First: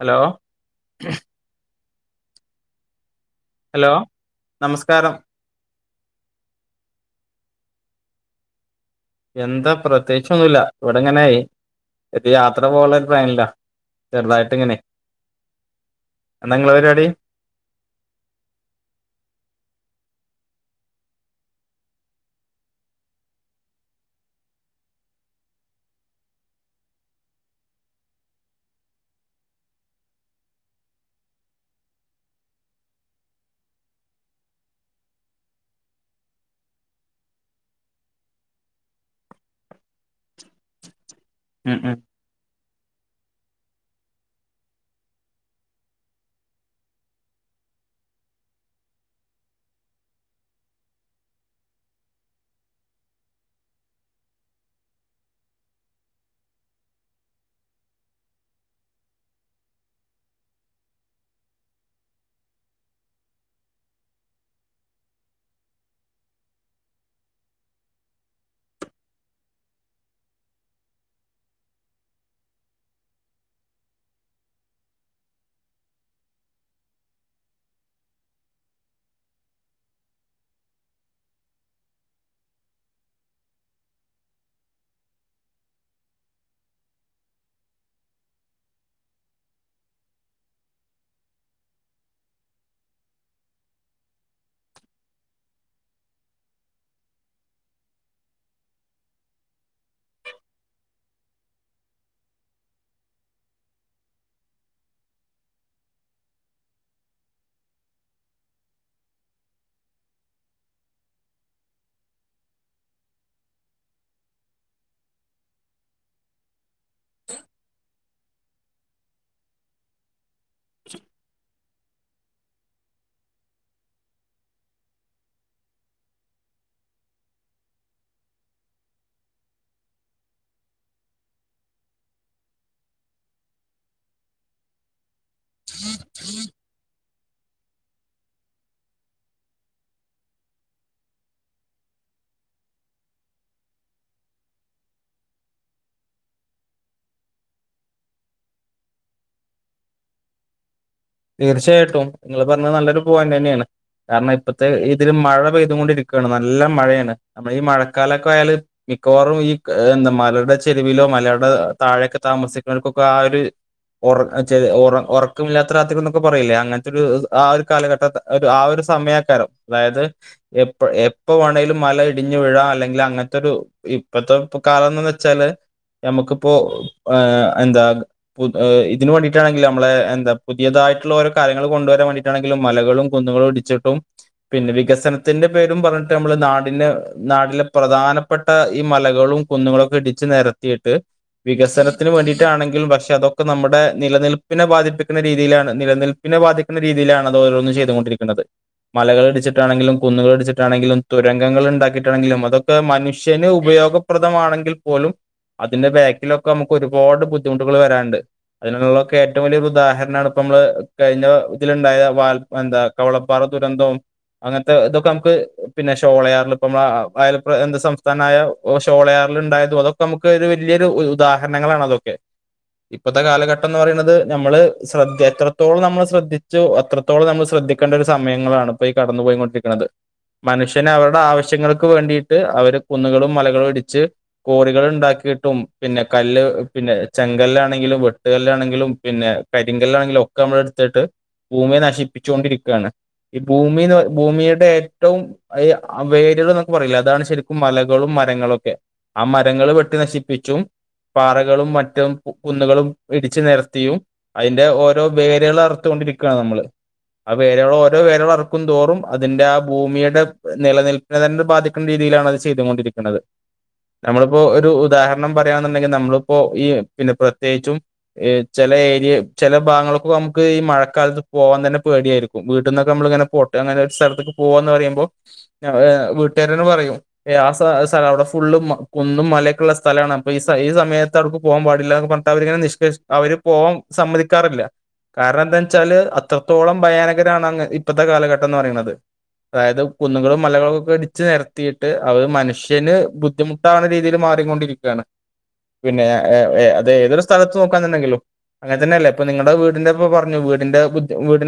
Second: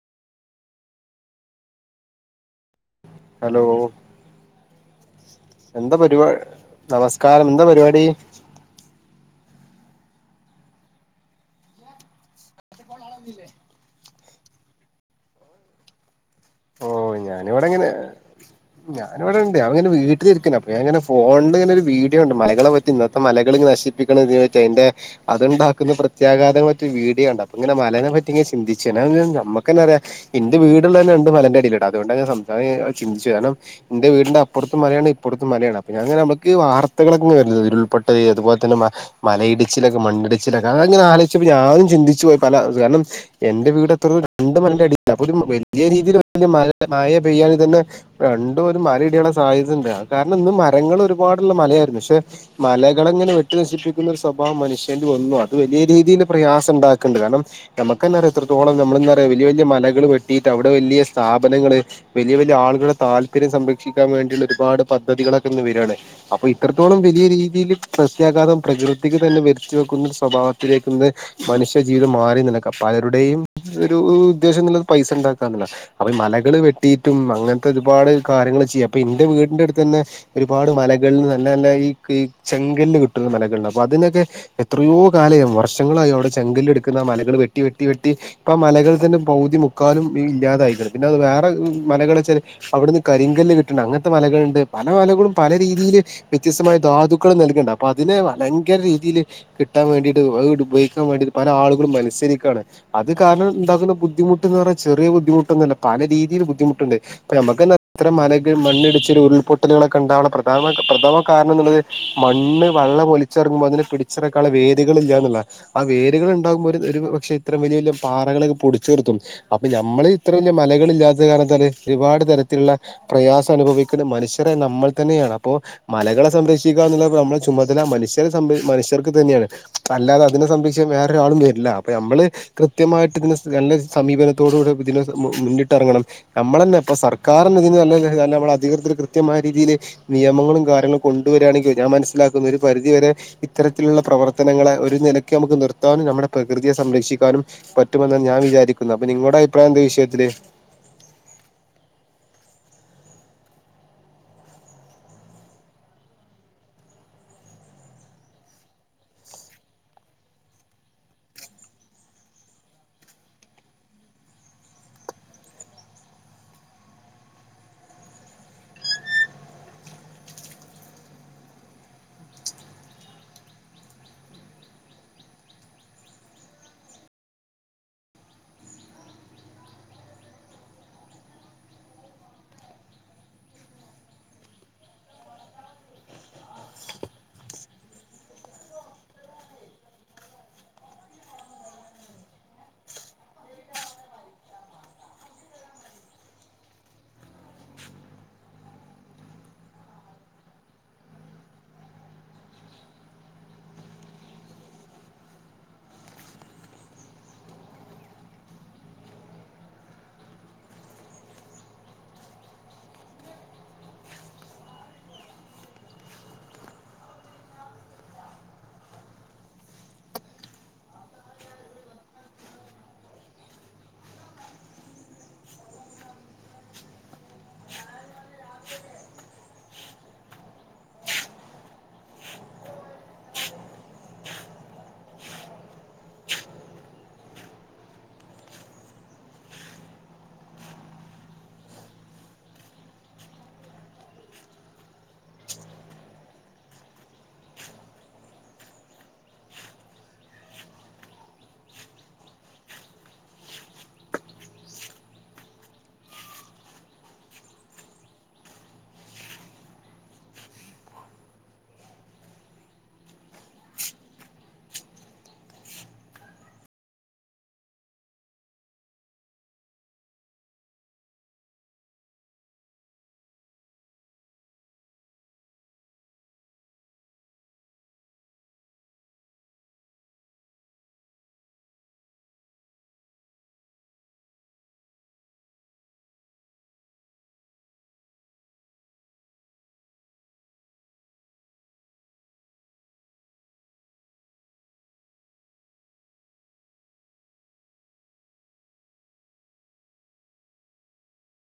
Hello ഉഹ് hello നമസ്കാരം. എന്താ പരിപാ നമസ്കാരം എന്താ പരിപാടി? എന്താ പ്രത്യേകിച്ചൊന്നുല്ല ഇവിടെങ്ങനെ ഒര് യാത്ര പോവാള്ളെ ഒരു പ്ലാനിലാ. ചെറുതായിട്ട് ഇങ്ങനെ. എന്താ ഇങ്ങളെ ഓ പരിപാടി ഞാനിവിടെങ്ങനെ ഞാനിവിടെണ്ട് ഞാ പിന്നെ വീ ട്ടിലിരിക്ക്ണ് അപ്പ ഞാങ്ങനെ ഫോണില് ഇങ്ങനൊരു വീഡിയോഅണ്ട് മലകളെ പറ്റി ഇന്നത്തെ മലകൾ നശിപ്പിക്കണതുമായിറ്റ് അയിൻ്റെ അതുണ്ടാക്കുന്ന പ്രത്യാഘാതം പറ്റി വീഡിയോ കണ്ട് അപ്പൊങ്ങനെ മലനെ പറ്റിങ്ങനെ ചിന്തിച്ചു നമ്മുക്കെന്നറിയാ ഇന്റെ വീട്ള്ളന്നെ മ് ന്നെ മലന്റെ അടീലാട്ടോ അതൊണ്ട ഞൻ സംസ ചിന്ത്ച്ചു കാരണം ഇന്റെ വീടിന്റെ അപ്പറുത്തും മലേണ് ഇപ്പറത്തും മലേണ് അപ്പോ ഞാങ്ങനെ നമുക്ക് വാർത്തകൾ വരല് ഉരുൾപ്പൊട്ടല് അതുപോതന്നെ മലയിടിച്ചിലൊക്കെ മണ്ണിടിച്ചിലൊക്കെ അത് ങ്ങനെ ആലോയി പ്പറ്റി ഉം ഞാനും ഉം ചിന്തിച്ചു പോയി പല കാരണം എന്റെ വീടെത്രോ രണ്ട് മലൻ്റടില അപ്പൊരു വല്യ രീതീല് മഴ പെയ്യാണെങ്കി തന്നെ രണ്ടും ഒരു മല ഇടിയാനുള്ള സാധ്യത ഉണ്ട് കാരണം ഇന്ന് മരങ്ങൾ ഒരുപാ ടുള്ള മലയായിരുന്നു പക്ഷെ മലകളെങ്ങനെ വെട്ടി നശിപ്പിക്കുന്ന ഒരു സ്വഭാവം മനുഷ്യന്ല് വന്നു അത് വലിയ രീതിയിൽ പ്രയാസം ഉണ്ടാക്ക്ണ്ട് കാരണം നമുക്കന്നെറിയാ എത്രത്തോളം നമ്മൾ ന്തറിയാ വലിയ വലിയ മലകൾ വെട്ടിയിട്ട് അവിടെ വല്ല്യ സ്ഥാപനങ്ങള് വലിയ വലിയ ആളുകളുടെ താല്പര്യം സംരക്ഷിക്കാൻ വേണ്ടിയുള്ള ഒരുപാട് പദ്ധതികളൊക്കെ ഇന്ന് വരാണ്. അപ്പൊ ഇത്രത്തോളം വലിയ രീതിൽ സസ്യഘാതം പ്രകൃതിക്ക് തന്നെ വരുത്തി വെക്കുന്ന സ്വഭാവത്തിലേക്ക്ന്ന് മനുഷ്യ ജീവിതം മാറി നിലക്ക പലരുടെയും ഒരു ഉദ്ദേശം എന്നുള്ളത് പൈസ ഉണ്ടാക്കാന്നുള്ളതാണ്. മലകൾ വെട്ടിയിട്ടും അങ്ങനത്തെ ഒരുപാട് കാര്യങ്ങൾ ചെയ്യാം അപ്പൊ എന്റെ വീടിന്റെ അടുത്ത് തന്നെ ഒരുപാട് മല കൾ നല്ല നല്ല ഈ ചെങ്കല്ല് കിട്ടുന്ന മലകളിണ്ട് അതിനൊക്കെ എത്രയോ കാലെ വർഷങ്ങള്. അവിടെ ചെങ്കല്ല് എടുക്കുന്ന ആ മലകള് വെട്ടി വെട്ടി വെട്ടി ഇപ്പ ആ മലകള് തന്നെ പൗതി മുക്കാലും ഇല്ലാതായി. പിന്നെ അത് വേറെ മലകള് വെച്ചാല് അവിടുന്ന് കരിങ്കല്ല് കിട്ടണ്ട അങ്ങനത്തെ മലകളുണ്ട് പല മലകളും പല രീതിയില വ്യത്യസ്തമായ ധാതുക്കൾ നൽകണ്ട് അപ്പൊ അതിനെ ഭയങ്കര രീതിയിൽ കിട്ടാൻ വേണ്ടിട്ട് ഉപയോഗ ക്കാൻ വേണ്ടി പല ആളും മത്സസരിക്കുവാണ് അത് കാരണം ഉണ്ടകുന്ന ബുദ്ധിമുട്ട് എന്ന് പറഞ്ഞ ചെറിയ ബുദ്ധിമുട്ടോന്നല്ല. പല രീതിയിൽ ബുദ്ധിമുട്ടുണ്ട് ഇപ്പ നമുക്കന്നെ എത്ര മല മണ്ണിടിച്ചരു ഉരുൾപൊട്ടലുകളൊക്കെ ഉണ്ടാവുള്ള പ്രധാന പ്രഥമ കാരണം എന്നുള്ളത് മണ്ണ് വള്ളം ഒലിച്ചിറങ്ങുമ്പോൾ അതിനെ പിടിച്ചിറക്കള വേദികൾ ഇല്ല എന്നുള്ളതാണ്. വേരുകൾ ഉണ്ടാകുമ്പോ ഒരു പക്ഷെ ഇത്ര വലിയ വലിയ പാറകളൊക്കെ പൊടിച്ചുതിർത്തും അപ്പൊ നമ്മള് ഇത്ര. മലകളില്ലാത്ത കാരണം എന്താ ഒരുപാട് തരത്തിലുള്ള പ്രയാസം അനുഭവിക്കുന്ന മനുഷ്യരെ നമ്മൾ തന്നെയാണ് അപ്പോൾ മലകളെ സംരക്ഷിക്കുക. പ്പോ നമ്മളുടെ ചുമതല മനുഷ്യരെ സംര മനുഷർക്ക് തന്നെയാണ് അല്ലാതെതിനെ സംരക്ഷിക്കാൻ വേറെ ആരും വരില്ല. നമ്മള് കൃത്യമായിട്ട് നല്ല സമീപനത്തോട കൂടെ. മുന്നിട്ടി ഇറങ്ങണം നമ്മള തന്നെ സർ കാരണം ഇതിന് നല്ല നമ്മൾ അധികൃതർ കൃയമായീതിയിലയില് നിയമങ്ങളും കാര്യങ്ങളും കൊണ്ടുവരിുകയാണെങ്കിൽ ഞാൻ [unintelligible] പരിധിവരെ ഇത്തരത്തിലുള്ള പ്രവർത്തനങ്ങളെ ഒരു നിലക്ക് നമുക്ക് നിർത്താനും നമ്മുടെ പ്രകൃതിയെ സംരക്ഷി. പറ്റുമെന്നാണ് ഞാൻ വിചാരിക്കുന്നത് അപ്പൊ നിങ്ങളുടെ അഭിപ്രായം എന്താ വിഷയത്തില്. തീർച്ചയായിട്ടും നിങ്ങള് പറഞ്ഞത് നല്ലൊരു പോയിന്റ് തന്നേണ്. കാരണം ഇപ്പഴത്തെ ഇതില് മഴ പെയ്ത് കൊണ്ടിരിക്കുകയാണ് നല്ല മഴയാണ് നമ്മള് ഈ മഴക്കാലൊക്കെ ആയാല് മി മിക്കവാറും ഈ എന്താ മലയുടെ ചെരുവിലോ മലയുടെ താഴെയൊക്കെ താമസിക്കുന്നവർക്കൊക്കെ ആ ഒര് [unintelligible] [unintelligible] എന്നൊക്കെ പറയില്ലേ അങ്ങൻത്തെ ഒരു ആ ഒരു കാലഘട്ട ആ ഒരു സമയേക്കാരം അതായത് പ്പ എപ്പ വേണെലും മല ഇടിഞ്ഞു വീഴ അല്ലെങ്കിൽ അങ്ങൻത്തൊരു ഇപ്പത്തെ കാലംന്ന് വെച്ചാല് ഞമ്മക്കിപ്പോ ഏ എന്താ ഇതിന് വേണ്ടിട്ടാണെങ്കിൽ ഞമ്മളെ എ പുതിയതായിട്ടുള്ള ഓരോ കാര്യങ്ങള് കൊണ്ടുവരാൻവാണ്ടിട്ടാണങ്കിലും മലകളും കുന്നുകളും ഇടിച്ചിട്ടും പിന്നെ വികസനത്തിന്റെ ന്റെ പേരും പറഞ്ട്ട് നമ്മള് നാടിന്റെ നാട്ടിലെ പ്രധാനപ്പെട്ട ഈ മലകളും കുന്ന്കളൊക്കെ ഇടിച്ച് നെര രത്തിട്ട് വികസനത്തിന് വേണ്ടിട്ടാണെങ്കിലും പക്ഷെ അതൊക്കെ നമ്മുടെ നിലനിൽപ്പിനെ ബാധിപ്പി ക്കുന്ന രീതിലാണ് നിലനിൽപ്പിനെ ബാധിക്കുന്ന രീതിലാണ് അത് ഓരോന്നും ചെയ്തോണ്ടിരിക്കുന്നത് മലകളിടിച്ചിട്ടാണെങ്കിലും കുന്നുകളിടിച്ചിട്ടാണെങ്കിലും തുരങ്കൾ ണ്ടാക്കിയിട്ടാണെങ്കിലും അതൊക്കെ മനുഷ്യന് ഉപയോ യോഗപ്രദമാണെങ്കിൽ പോലും അതിന്റെ ബാക്കിലൊക്കെ നമുക്ക് ഒരുപാട് ബുദ്ധിമുട്ടുകൾ വരാണ്ട് അതിനുള്ളൊക്കെ ഏറ്റവും വല്യ ഒരു ഉദാഹര ന്നാള് പ്പ മ്മള് കയ്ഞ്ഞ ഇത് ല്ണ്ടായ വാൽ എന്താ കവളപ്പാറ ദുരന്തവും അങ്ങൻത്തെ ഇതൊക്കെ നമുക്ക് പിന്നെ ഷോളയാറിൽ ഇപ്പ നമ്മ അയ എന്ത് സംസ്ഥാനായ ഷോളയാർ ൽ ണ്ടായതും അതൊക്കെ നമുക്ക് വല്യോരു ഉാഹരണങ്ങളാണ് അതൊക്കെ ഇപ്പത്തെ കാലഘട്ടം ന്ന് പറയ്ണത് ഞമ്മള് ശ്രദ്ധ എത്രത്തോളം നമ്മൾ ശ്രദ്ധിച്ചു അത്രത്തോളം നമ്മൾ ശ്രദ്ധിക്കേണ്ട ഒരു സമയങ്ങളാണ് ഇപ്പൊ ഈ കടന്നു പോയീങൊണ്ടിരിക്കുന്നത് മനുഷ്യന് അവര്ടെ ആവശ്യങ്ങൾക്ക് വേണ്ടിട്ട് അവര് കുന്നുകളും മലകളും ഇടിച്ച് കോറികള്ണ്ടാക്കി കിട്ടും പിന്നെ കല്ല് പിന്നെ ചെങ്കല്ലാണെങ്കിലും വെട്ട്കല്ലാണെങ്കിലും പിന്നെ കരിങ്കല്ലാണെങ്കിലും ഒക്കെ നമ്മള്ട്ത്ത്ട്ട് ഭൂമിയെ നശിപ്പിച്ചോണ്ടിരിക്കാണ് ഈ ഭൂമി ന്ന് ഭൂമിടെ ഏറ്റവും വേര്കള്ന്നൊക്കെ പറീല്ലേ അതാണ് ശെരിക്കും മലകളും മ മരങ്ങളൊക്കെ ആ മരങ്ങള് വെട്ടി നശിപ്പിച്ചും പാറകളും മറ്റും കുന്നുകളും ഇടിച്ച് നെരത്തിയും അയ്ന്റെ ഓരോ വേരാള് അർത്തോണ്ടിരിക്കാണ് ഞമ്മള് ആ വേരാള് ഓരോ വേരാളർക്കും തോറും അതിന്റെ ആ ഭൂമിയുടെ നിലനിൽപ്പിനെ തന്നെ ബാധിക്കുന്ന രീ തീലാണ് അത് ചെയ്തോണ്ടിരിക്കുന്നത് നമ്മളിപ്പോ ഒരു ഉദാഹരണം പറയാെന്നുണ്ടെങ്കിൽ നമ്മളിപ്പോ ഈ പിന്നെ പ്രത്യേകിച്ചും ചെല ഏ ഈ ചില ഭാങ്ങളൊക്കെ നമുക്ക് ഈ മഴക്കാലത്ത് പോകാൻ തന്നെ പേടിയായിരിക്കും വീട്ടിന്നൊക്കെ നമ്മളിങ്ങനെ പോട്ടെ അങ്ങനെ [unintelligible] ട്ടടത്ത്ക്ക് പോവാന്ന് പറയുമ്പോ വീട്ടുകാരെന്നെ പറയും ഏ ആ സലം അവടെ ഫുള്ള് മ കു കുന്നും മലൊക്കെള്ള സ്ഥലാണ് അപ്പൊ ഈ സ്സ സമയത്ത് ആവുട്ക്ക് പോവാൻ പാടില്ലാഒക്കെ പറഞ്ഞിട്ട് അവര്ങ്ങനെ നിഷ് [unintelligible] അവർ പോവാ സമ്മതിക്കാറില്ല. കാരണം എന്താ വെച്ചാല് അത്രത്തോളം ഭയാനകരാണ് അങ്ങ് ഇപ്പോഴത്തെ കാലഘട്ടം എന്ന് പറയുന്നത്. അതായത് കുന്നുകളും മലകളും ഒക്കെ ഇടിച്ച് നിരത്തിയിട്ട് അവര് മനുഷ്യന് ബുദ്ധിമുട്ടാവുന്ന രീതിയിൽ മാ മാറികൊണ്ടിരിക്കാണ് പിന്നെ ഏ ഏ ഏ അത് ഏതൊരു സ്ഥലത്ത് നോക്കാന്നുണ്ടെങ്കിലും. അങ്ങൻതന്നെയല്ലേ ഇപ്പൊ നിങ്ങൾടെ വീടിന്റെ ഇപ്പോ പറഞ്ഞു വീടിന്റെ ബുദ്ധി വീടി